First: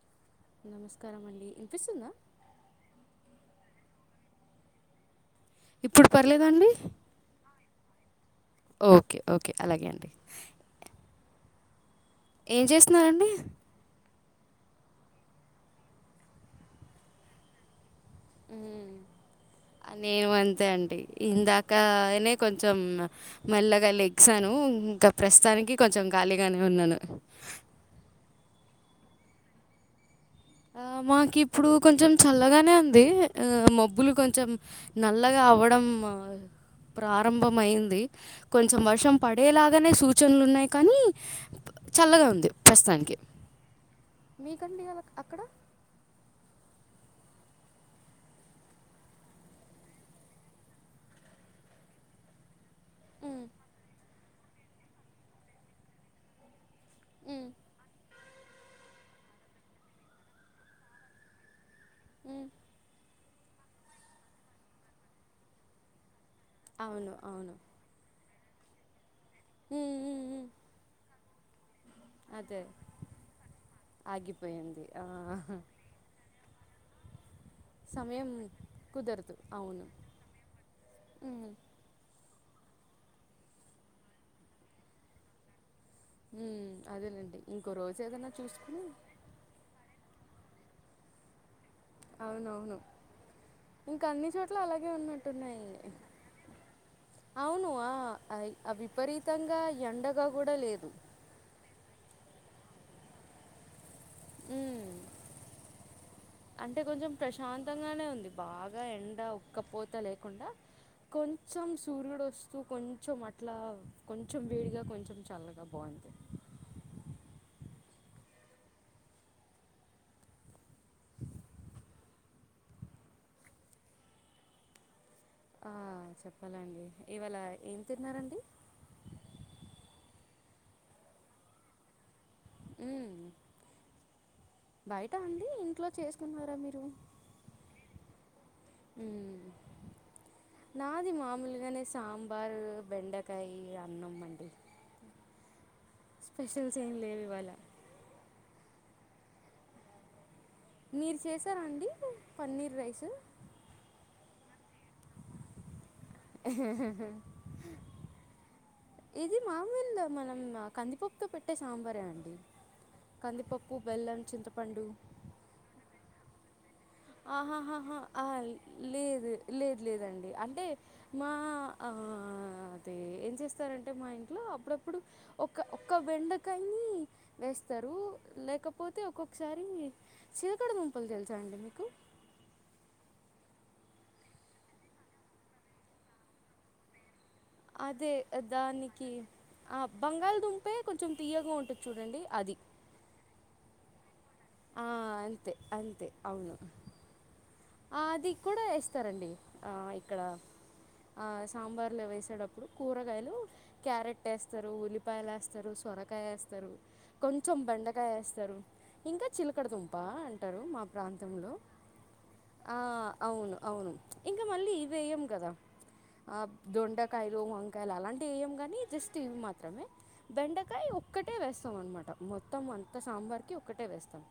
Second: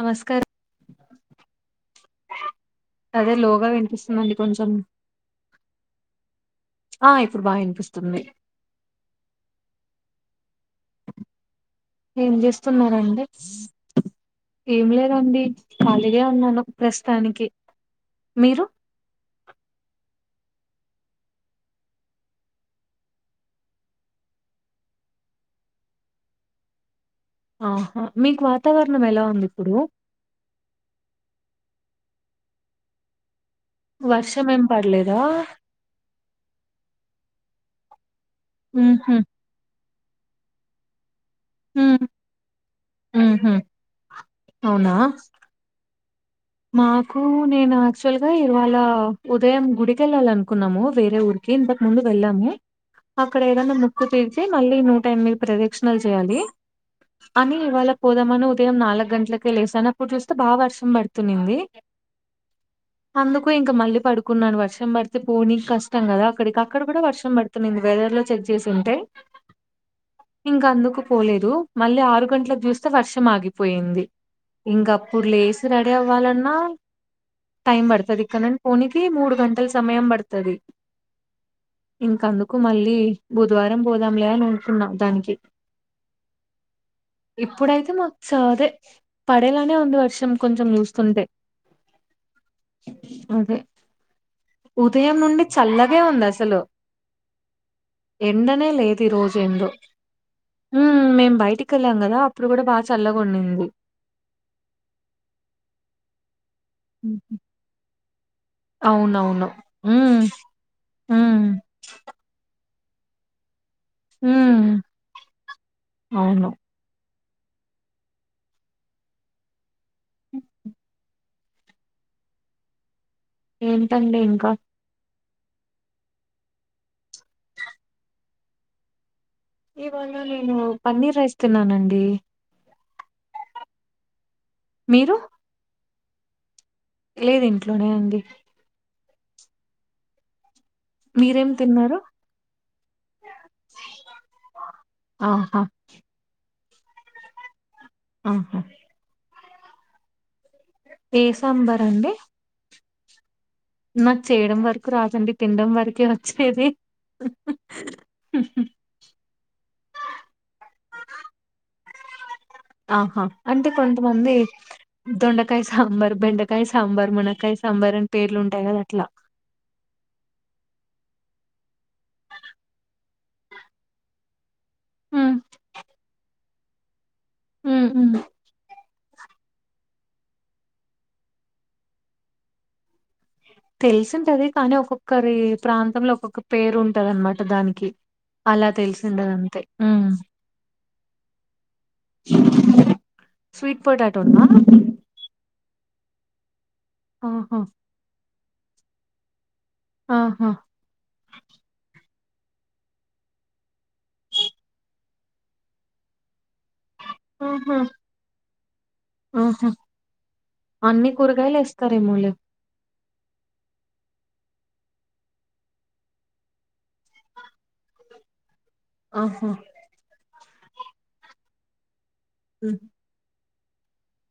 నమస్కారం నమస్కారం అండి వినిపిస్తుందా గా వినిపిస్తుందండి కొంచెం ఇప్పుడు పర్లేదా అండి ఆ ఇప్పుడు బాగా వినిపిస్తుంది ఓకే ఓకే అలాగే అండి ఏం చేస్తున్నారండి ఏం లేదండి ఖాళీగా ఉన్నాను ప్రస్తుతానికి మీరు నేను అంతే అండి ఇందాకనే కొంచెం మెల్లగా లెగ్సాను ఇంకా ప్రస్తుతానికి కొంచెం ఖాళీగానే ఉన్నాను ఆహా మీకు వాతావరణం ఎలా ఉంది ఇప్పుడు ఆ మాకి ఇప్పుడు కొంచెం చల్లగానే ఉంది మబ్బులు వర్షం కొంచెం ఏం పడలేదా నల్లగా అవ్వడం ప్రారంభంమైంది కొంచెం వర్షం ఉహు పడేలాగానే సూచనలు ఉన్నాయి కానీ ఉమ్ చల్లగా ఉంది ప్రస్తుతానికి ఉహు మీకండి అవునా ఇలా అక్కడ మాకు నేను యాక్చువల్ గా ఇవాళ ఉదయం గుడికెళ్ళాల అనుకున్నాము వేరే ఊరికి ఇంతక ముందు వెళ్ము అక్కడ ఉమ్, ఏదన్నా ముక్కు తీరిచి మళ్ళీ నూట ఎనిమిది ప్రదక్షిణలు చేయాలి ఉమ్, అని ఇవాళ పోదామని ఉదయం నాలుగు గంటలకే లేసాను అప్పుడు చూస్తే బా వర్షం పడుతుంది తునింది హ్మ్ అందుకు ఇంకా మళ్ళీ పడుకున్నాను వర్షం పడితే పోనీ కష్టం కదా అక్కడికి అక్కడ కూడా అవును వర్షం అవును పడుతు వెదర్ లో చెక్ చేసి ఉంటే ఉమ్ ఉమ్ ఉమ్ ఇంకా అందుకు పోలేదు మళ్ళీ ఆరు అదే గంటలకు చూస్తే వర్షం ఆగిపోయింది ఆగిపోయింది ఆ ఇంకప్పుడు లేసి కాలన్నా టైం పడతది సమయం ఇక్కదండి పోనీనికి మూడు కుదరదు గంటల అవును సమయం పడతది ఉమ్ ఇంకా అందుకు మళ్ళీ బుధవారం పోదాంలే అని ఊరుకున్నా దానికి ఉమ్ అదేలేండి ఇంకో ఇప్పుడైతే రోజు మ ఏదైనా చ అదే చూసుకుని పడేలానే ఉంది వర్షం కొంచెం చూస్తుంటే అవునవును అదే ఇంకా అన్ని చోట ఉదయం నుండి చల్లగే ఉంది అసలు అవును ఎండనే ఆ లేదు ఈ రోజు విపరీతంగా ఏందో ఎండగా కూడా లేదు హ్మ్ మేం బయటికి వెళ్ళాం కదా అప్పుడు కూడా బాగా చల్లగొన్నింది మ్మ్ అంటే కొంచెం ఉహు ప్రశాంతంగానే ఉంది బాగా ఎండ అవునవును ఉక్కపోత హ్మ్ లేకుండా హ్మ్ కొంచెం సూర్యుడు వస్తు సో కొంచెం అట్లా కొంచెం హ్మ్ వేడిగా కొంచెం చల్లగా బాగుంది అవును అ ఏంటండి ఇంకా ఆ చెప్పాలండి ఇవాళ ఏం తిన్నారండి ఇవాళ నేను పన్నీర్ రైస్ తిన్నానండి హ్మ బయట మీరు అండి ఇంట్లో చేసుకున్నారా మీరు లేదు ఇంట్లోనే అండి హ్మ్ నాది మీరేం మామూలుగానే తిన్నారు సాంబారు బెండకాయ అన్నంమండి ఆహా చేయన్లేవు ఇవాళ ఆహా మీరు ఏ చేసారా సాంబార్ అండి పన్నీర్ రైస్ నాకు చేయడం వరకు రాదండి తినడం వరకు వచ్చది ఇది మామూలు మనం కందిపప్పుతో పెట్టే సాంబారే అండి ఆహా అంటే కందిపప్పు బెల్లం కొంతమంది చింతపండు దొండకాయ సాంబార్ బెండక్. ఆహాహాహా ఆ ఉంటాయి కదా అట్లా లేదు లేదు లేదండి అంటే. మా అది ఏం చేస్తారంటే మా ఇంట్లో అప్పుడ. ఇప్పుడు ఉమ్ ఒక ఒక్క బెండకాయని ఉమ్ వేస్తారు ఉమ్ లేకపోతే ఒక్క. ఒకసారి చీలకడ దంపలు తెలుసా అండి మీకు. తెలిసుంటది కానీ ఒక్కొక్కరి ప్రాంతంలో ఒక్కొక్క పేరు ఉంటది అనమాట. దానికి అదే అలా దానికి తెలిసిండదు అంతే ఆ బంగాళ దుంపే కొంచెం తీయగా ఉంటుంది. చూడండి అది. స్టేట్ పొటాటో నా. ఆ! అంతే. అంతే అవును‌. ఆహా. కూడా వేస్తారండి ఇక్కడ ఆహా సాంబార్లు వేస్త. వచ్చేప్పుడు కూరగాయలు క్యారెట్ వేస్తారు ఉల్లిపాయలు వేస్తారు సొరకాయ వేస్తారు. కొంచెం ఆహా బెండకాయ వేస్తారు. ఇంకా ఆహా చిలకడదుంప అంటారు మా అన్ని ప్రాంతంలో. కూరగాయలు వేస్తారేమోలే ఆ అవును అవును ఇంకా మళ్ళీ ఇవేయంము కదా. ఆ దొండకాయలు వంకాయలు అలాంటివి ఏం కానీ. అ జస్ట్ ఇవి ఆహా మాత్రమే బెండకాయ ఒక్కటే వేస్తాం అన్నమాట మొత్తం ఉమ్. అంత సాంబార్కి‌ ఒక్కటే వేస్తాం.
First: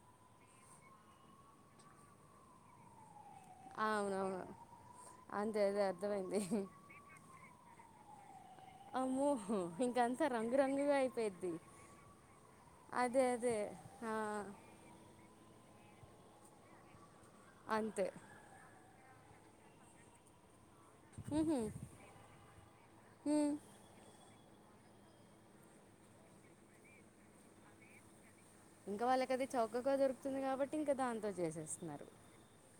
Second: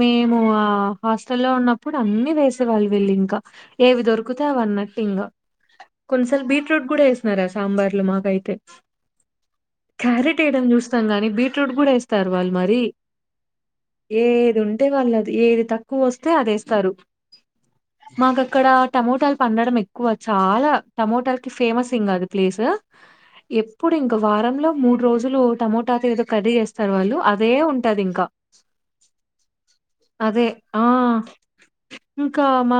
మేము ఆ హాస్టల్ లో ఉన్నప్పుడు అన్ని వేసే వాళ్ళు వీళ్ళు ఇంకా. ఏవి దొరుకుత అవునవును అవన్నట్టు ఇంకా అంతే అదే కొంచసలు అర్థమైంది బీట్రూట్ కూడా వేస్తున్నారా సాంబార్. ఇట్ల మాక్ అయితే. అమ్మో ఇంకంతా రంగురంగుగా చూస్తాం గాని అయిపోయిద్ది బీట్రూట్ కూడా వేస్తారు వాళ్ళు మరి అదే అదే. ఆ. అంటే వాళ్ళది ఏది తక్కువ వస్తే అది వేస్తారు అంతే మాకక్కడ. టమోటాలు పందడం ఎక్కువ చాలా. టమోటాకి ఉహుం, ఫేమస్ ఇంకా అది ప్లేస్ ఉమ్. ఎప్పుడు ఇంక. వారంలో మూడు రోజులు టమోటాతో ఏదో కర్రీ చేస్తారు వాళ్ళు అదే ఉంటది ఇంకా. ఇంకా వాళ్ళకి అది చౌకగా దొరుకుతుంది అదే కాబట్టి ఆ ఇంకా దాంతో చేసేస్తున్నారు. ఇంకా మా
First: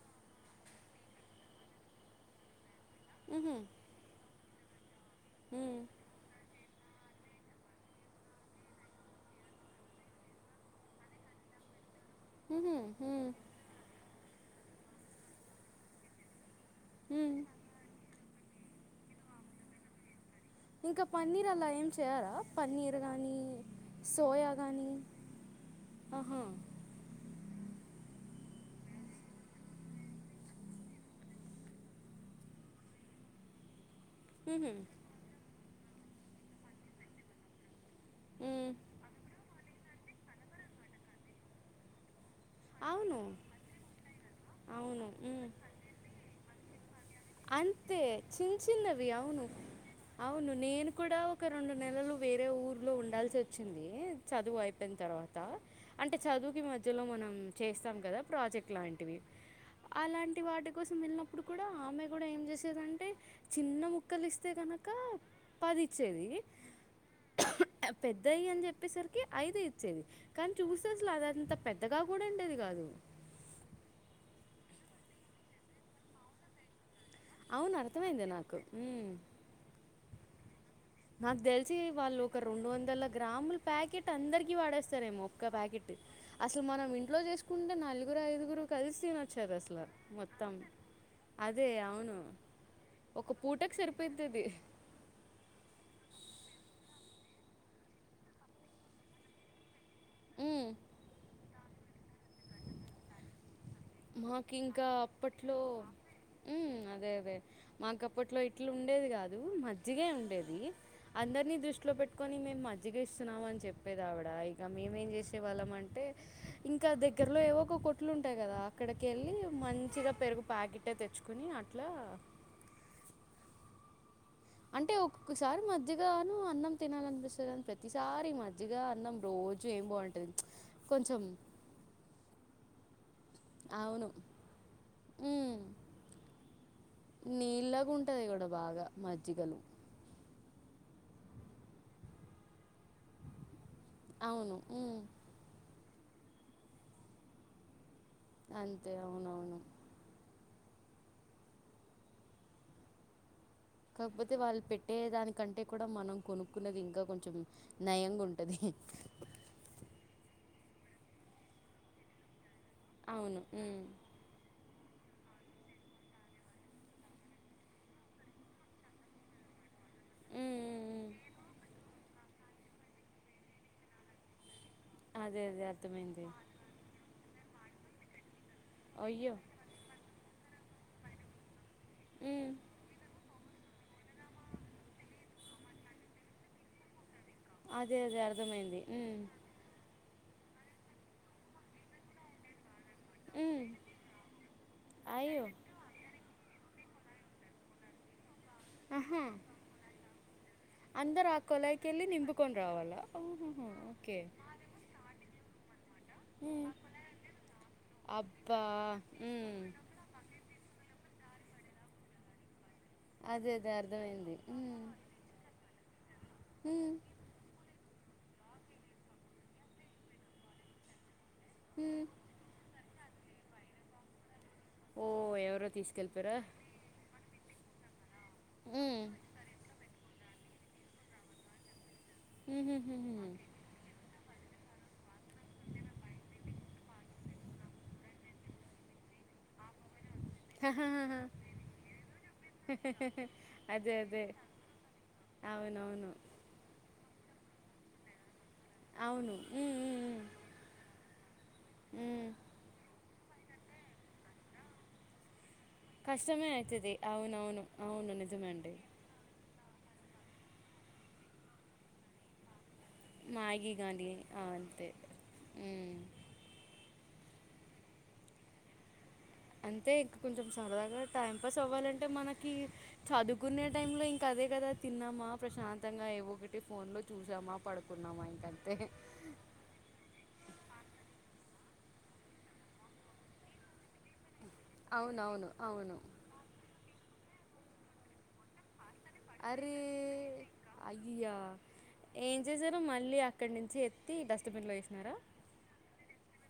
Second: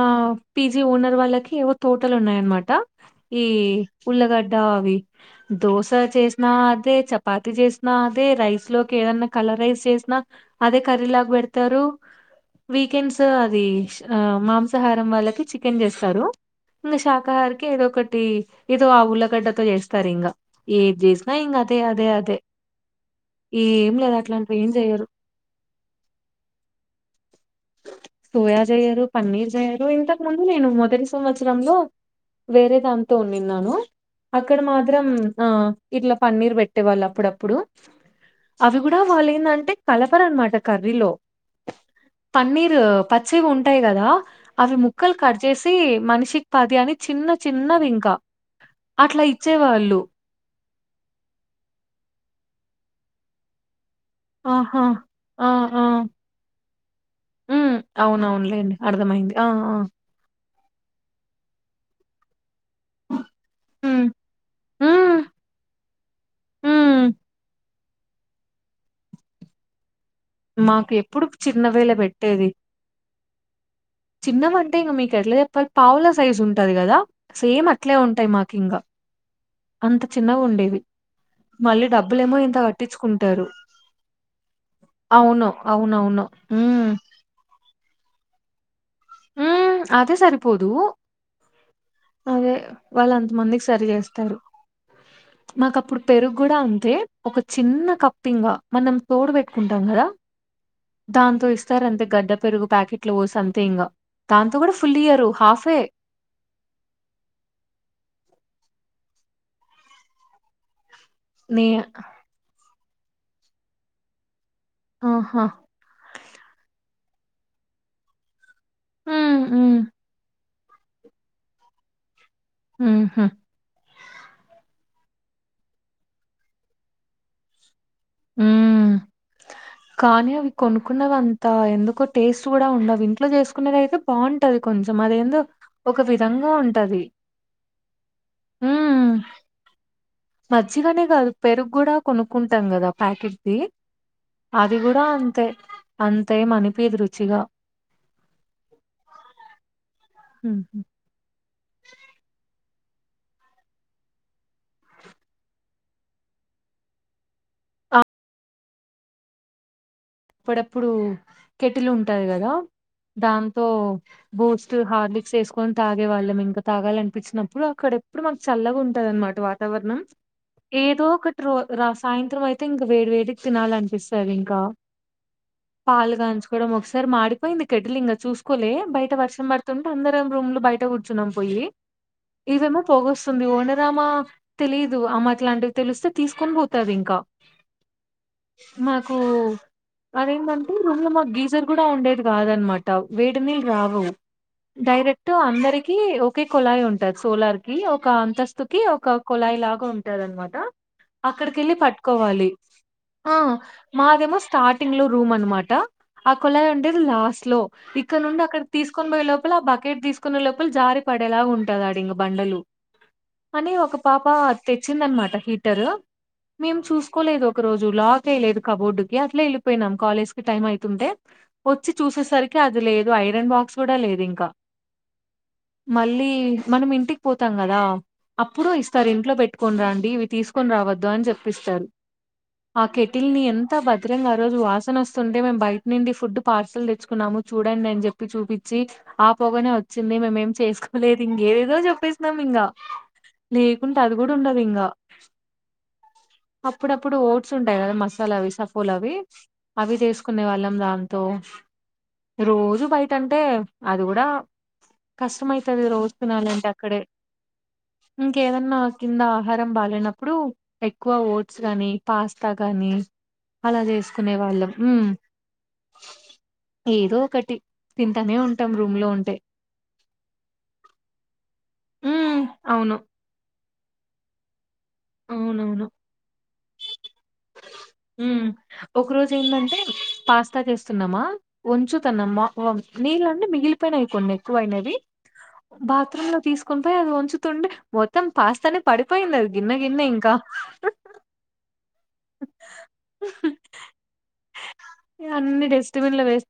పిజీ ఓనర్ వాళ్ళకి ఏవో తోటలు ఉన్నాయనమాట ఈ ఉహుం, ఉల్లగడ్. డ ఉమ్, దోసా చేసినా. అదే చపాతి చేసిన అదే రైస్ లోకి ఏదన్నా కలర్ రైస్ చేసినా అదే కర్రీ లాగా పెడత. చెతారు ఉహుం, వీకెండ్స్ ఉమ్, అది మాంసాహారం వాళ్ళకి చికెన్ చేస్తారు. ఇంకా ఉమ్. శాకాహారికి ఏదో ఒకటి ఏదో ఆ ఉల్లగడ్డ తో చేస్తారు ఇంకా. ఏది ఇంకా చేసినా పన్నీర్ ఇంక అలా అదే ఏం అదే చేయాలా అదే పన్నీర్ కానీ ఏం లేదు సోయా అట్లాంటివి ఏం కానీ. చెయ్యరు ఆహా. సోయా చేయరు పన్నీర్ చేయరు ఇంతకు ముందు నేను మొదటి సంవత్సరంలో. వేరే దాంతో ఉన్నాను. అక్కడ ఉహుం, మాత్రం ఆ ఇట్లా పన్నీర్ పెట్టే వాళ్ళు అప్పుడప్పుడు. ఉమ్. అవి కూడా వాళ్ళు ఏందంటే కలపరనమాట కర్రీలో. పన్నీర్ అవును పచ్చివి ఉంటాయి కదా అవి అవును ముక్కలు కట్ ఉమ్, చేసి మనిషికి పాది అని. చిన్న చిన్నది అంతే ఇంకా చిన్న చిన్నవి అట్లా అవును ఇచ్చే వాళ్ళు. అవును నేను కూడా ఒక రెండు నెలలు వేరే ఊర్లో ఉండాల్సి వచ్చింది. చదువు ఆహా అయిపోయిన తర్వాత ఆ ఆ అంటే చదువుకి మధ్యలో మనం ఉమ్ చేస్తాం కదా ప్రాజెక్ట్ అవునవునులేండి లాంటివి. అర్థమైంది ఆ ఆ అలాంటి వాటి కోసం వెళ్ళినప్పుడు కూడా ఆమె. లేదంటే చిన్న ఉమ్ ముక్కలు ఇస్తే గనక ఉమ్ పాది ఇచ్చేది. ఉమ్ పెద్దయ్యి అని చెప్పేసరికి ఐదె ఇచ్చేది. కానీ చూస్తే మాకు అసలు ఎప్పుడు అదంత చిన్నవేలే పెద్దగా కూడా ఉండేది కాదు. చిన్నవి అంటే ఇంగా మీకు ఎట్లా చెప్పాలి పావుల సైజు ఉంటది కదా సేమ్ అవును అట్లే అర్థమైంది ఉంటాయి మాకు నాకు ఇంగా మ్మ్. అంత చిన్నగా ఉండేవి నాకు తెలిసి మళ్ళీ వాళ్ళు డబ్బులేమో ఒక ఇంత రెండు వందల కట్టించుకుంటారు గ్రాముల ప్యాకెట్ అందరికి వాడేస్తారేమో అవును ఒక్క ప్యాకెట్ అవునవును అసలు మనం ఉమ్, ఇంట్లో చేసుకుంటే నలుగురు ఐదుగురు కలిసి వచ్చారు ఉమ్, అసలు అదే మొత్తం సరిపోదు అదే అవును అదే వాళ్ళు ఒక అంతమందికి పూటకు సరి చేస్తారు సరిపోయితది మాకు అప్పుడు పెరుగు కూడా అంతే ఒక చిన్న కప్పింగా మనం తోడు పెట్టుకుంటాం కదా అది దాంతో ఇస్తార అంతే గడ్డ పెరుగు ప్యాకెట్లు ఓసి మాకు ఇంకా అప్పట్లో హాఫే అదే అదే మాకు అప్పట్లో ఇట్లా ఉండేది కాదు మజ్జిగ ఉండేది అందరిని నే దృష్టిలో పెట్టుకొని మేం మ మజ్జికిస్తున్నాం అని చెప్పేది ఆవిడ ఇక మేమేం ఆహా చేసేవాళ్ళం అంటే ఇంకా దగ్గ ఇక్కడలో ఏవో ఒక కొట్లు ఉంటాయి కదా అక్కడికెళ్ళి ఉమ్, ఉమ్, మంచిగా పెరుగు ప్యాకిటే తెచ్చుకుని అట్లా ఉహా అంటే ఒక్కొక్కసారి మజ్జిగాను అన్నం తినాలనిపిస్తది కాని ప్రతిసారి మజ్జిగా హ్మ్. అన్నం రోజు ఏం కానీ బాగుంటుంది అవి కొనుక్కున్నవి కొంచెం అంత ఎందుకో టేస్ట్ కూడా ఉండవి ఇట్లో చేసుకున్నది అయితే అవును బాగుంటది కొంచెం అదేందో ఒక విధంగా ఉంటది నీళ్లాగా ఉంటది కూడా బాగా మజ్జిగలు మజ్జిగ అనే కాదు పెరుగు కూడా కొనుక్కుంటాం కదా ప్యాకెట్ది అవును అది ఉమ్ కూడా అంతే అంతే ఏం అనిపియదు రుచిగా అంతే అవునవును ఉహు కాకపోతే వాళ్ళు పెట్టే దానికంటే కూడా మనం కొనుక్కున్నది ఇంకా కొంచెం నయంగా ఉంటది [inaudible] [inaudible] అప్పుడప్పుడు కెటిలు ఉంటాది కదా అవును దాంతో ఉమ్ బూస్ హార్లిక్స్ వేసుకొని తాగే వాళ్ళం ఇంకా తాగాలనిపించినప్పుడు అక్కడెప్పుడు మాకు చల్లగా ఉంటది అన్నమాట వా ఉమ్ ఉమ్ ఏదో ఉమ్ ఒకటి రో రసా యత్రం అయితే ఇంకా వేడి వేడికి తినాలనిపిస్తది ఇంకా అదే అదే అర్థమైంది పాలుగాంచుకోవడం ఒకసారి మాడిపోయింది కెటిల్ ఇంకా చూసు లే బయట అయ్యో వర్షం పడుతుంటే అందరం రూమ్ లో బయట కూర్చున్నాం పోయి ఉమ్ ఇదేమో పొగ వస్తుంది ఓనర్ దామా తెలీదు అమ అట్లాంటివి తెలిస్తే తీసుకొని పోతాది ఇంకా అదే అదే అర్థమైంది మాకు అదేంటంటే రూమ్ లో మాకు గీజర్ కూడా ఉండేది కాదు అన్నమాట వేడి ఉమ్ నీళ్లు రావు డైరెక్ట్ అయ్యో అందరికి ఒకే కొళాయి ఉంటది సోలార్ కి ఒక అంతస్తుకి ఒక కొళాయి లాగా ఉంటది అన్నమాట అందరూ ఆ కొలాయికి వెళ్ళి నింపుకొని రావాలా ఆ ఓకే మాదేమో స్టార్టింగ్ లో రూమ్ అన్నమాట ఆ కుళాయి ఉండేది లాస్ట్ లో ఇక్కడ నుండి అబ్బా అక్కడ తీసుకొని పోయే లోపల ఉమ్ ఆ బకెట్ తీసుకునే లోపల జారి పడేలా ఉంటది ఆడిఇంగా బండలు అదే అదే అని ఒక పాప అర్థమైంది ఉమ్ తెచ్చిందన్నమాట హీటరు మేము ఉమ్ చూసుకోలేదు ఒక రోజు లాక్ లేదు కబోర్డు కి అట్లే వెళ్ళిపోయినాం కాలేజ్ కి టైం అవుతుంటే వచ్చి ఉమ్ చూసేసరికి అది లేదు ఐరన్ బాక్స్ కూడా లేదు ఇంకా ఓ ఎవరో మళ్లీ తీసుకెళ్ళిపోయారా మనం ఇంటికి పో కదా అప్పుడు హ్మ్ ఇస్తారు ఇంట్లో పెట్టుకొని రండి ఇవి తీసుకొని రావద్దు అని చెప్పిస్తారు ఆ హుహుహుహు. కేటిల్నీ ఎన్ ఇద్దరం ఇంగ ఆ రోజు వాసన వస్తుంటే మేము బయట నుండి ఫుడ్ పార్సల్ తెచ్చుకున్నాము చూడండి అని చెప్పి చూపించి ఆ భోవనే మేమేం చేసుకోలేదు ఇంకేదో చెప్పేసినాం ఇంకా అదే లేకుంటే అది అదే కూడా ఉండదు ఇంగా [inaudible] అవునవును అప్పుడప్పుడు ఓట్స్ ఉంటాయి కదా మసాలా విస్ సఫోల్ అవి అవును. హ్మ్. అవి హ్మ్. చేసుకునే వాళ్ళం దాంతో హ్మ్. హ్మ్. రోజు బయట్ టంటే అది కూడా కష్టమై తది రోజు కష్టమే తినాలంటే అయితది. అక్కడే అవునవును. అవును నిజమండి. ఇంకేదన్నా కింద ఆహారం బాలేనప్పుడు ఎక్కువ ఓట్స్ గానీ పాస్తా గాని మాగి అలా చేసుకునే ఆ వాళ్ళం అంతే ఉమ్ ఊ ఏదో ఒకటి తింటనే ఉంటాం రూమ్ లో ఉంటే అంతే ఇంకా కొంచెం సరదాగా టైం పాస్ అవ్వాలంటే ఉమ్ మనకి అవును చదువుకునే టైమ్ లో ఇంకా అదే కదా తిన్నామా అవునవును ప్రశాంతంగా ఏవో ఒకటి ఫోన్ లో చూసామా ఊ పడుకున్నామా ఇంకంతే. ఒక రోజు ఏంటంటే పాస్తా చేస్తున్నామా ఉంచుతనం మ వా నీళ్లన్ని మిగిలిపోయినయి క్కువైనవి అవునవును. అవును. బాత్రూమ్ లో తీసుకుొని పోయి అది ఒంచుతుండే మొత్తం పాస్తానే పడిపోయింది అది అరే గిన్నె గిన్నె ఇంకా అయ్యా ఏం చేసారు మళ్ళీ అక్కడి నుంచి ఎత్తి డస్ట్బిన్ లో వేసినారా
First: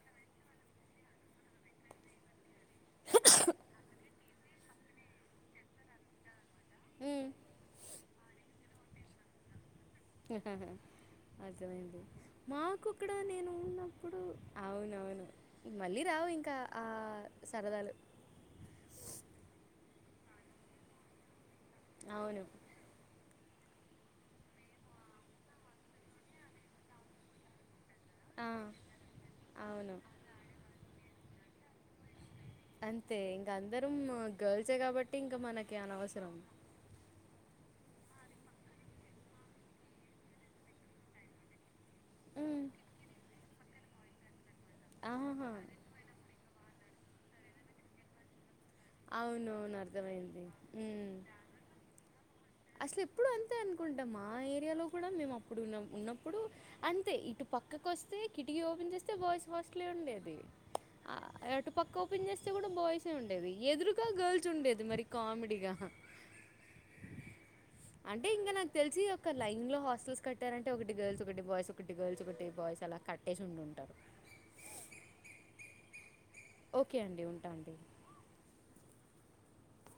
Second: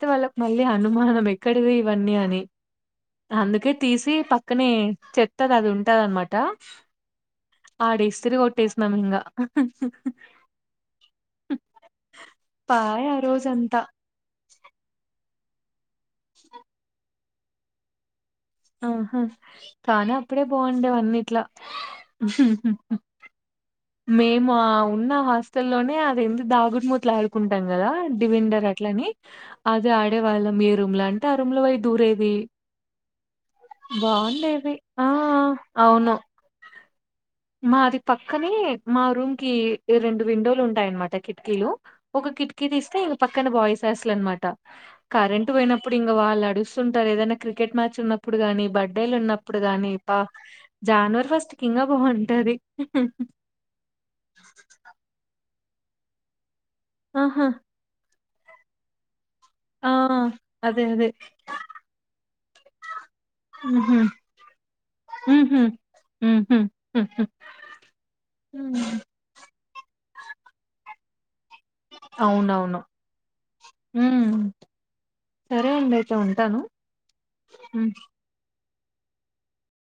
తు వాళ్ళకి మళ్ళీ అనుమానం ఎక్కడిది ఇవన్నీ అని అందుకే తీసి ప అక్కనే చెత్తది అది ఉంటంది అనమాట ఉమ్. ఆడేస్ సిరిగుట్టేసినమింగా ఆహా అర్థమైంది మాకు పాయే కూడా ఆ నేను రోజంతా ఉన్నప్పుడు అవునవును మళ్ళీ రావు ఇంకా ఆ సరదాలు ఆహా చాన అప్పుడే బాగుండేవన్నిట్లా అవును మేమ ఉన్న హాస్టల్లోనే అది ఏంది దాగుడుమూతలు ఆడుకుంటాం కదా ఆ, డివిండర్ అట్లని అది అవును ఆడే వాళ్ళం మీ రూమ్ లో అంటే ఆ రూమ్ ల ఒయి దూరేది అంతే ఇంకా అందరం బాగుండేవి. గల్సే ఆ కాబట్టి ఇంకా మనకి అవును. అనవసరం మాది పక్కనే మా రూమ్ కి రెండు విండోలు ఉంటాయన్నమాట కిటికీలు ఒక ఉమ్, కిటికీటి తీస్తే ఇగ పక్కన బాయ్స్ హాస్టల్ అనమాట కరెంట్ ఆహాహా. పోయినప్పుడు ఇంకా వాళ్ళు అడుస్తుంటారు ఏదైనా క్రికెట్ మ్యాచ్ ఉన్నప్పుడు కానీ బర్త్డేలు ఉన్నప్పుడు అవునవును గాని ఇ పా అర్థమైంది ఉమ్, జానవర్ ఫస్ట్ కింగా బాగుండి అసలు ఎప్పుడు అంతే అనుకుంట మా ఏరియాలో కూడా మేము అప్పుడున్నం ఉన్నప్పుడు అంతే ఇటు ఆహా పక్కకు వస్తే కిటికీ ఓపెన్ చేస్తే బాయ్స్ హోస్టల్ ఏ ఆ ఉండేది అదే అదే ఆ అటు పక్క ఓపెన్ చేస్ ఉండేది ఉహు ఎదురుగా గర్ల్స్ ఉండేది మరి ఉహు కామెడీగా ఉహు ఉహు అంటే ఇంకా నాకు ఉమ్, తెలిసి ఒక లైన్ లో హాస్టల్స్ కట్టారంటే ఒకటి గర్ల్స్ ఒకటి బాయ్స్ ఒకటి గర్ల్స్ ఒకటి అవునవును బాయ్స్ అలా కట్టేసి ఉండు ఉంటారు సొంతన ఓకే అండి ఉంటా అండి ఉ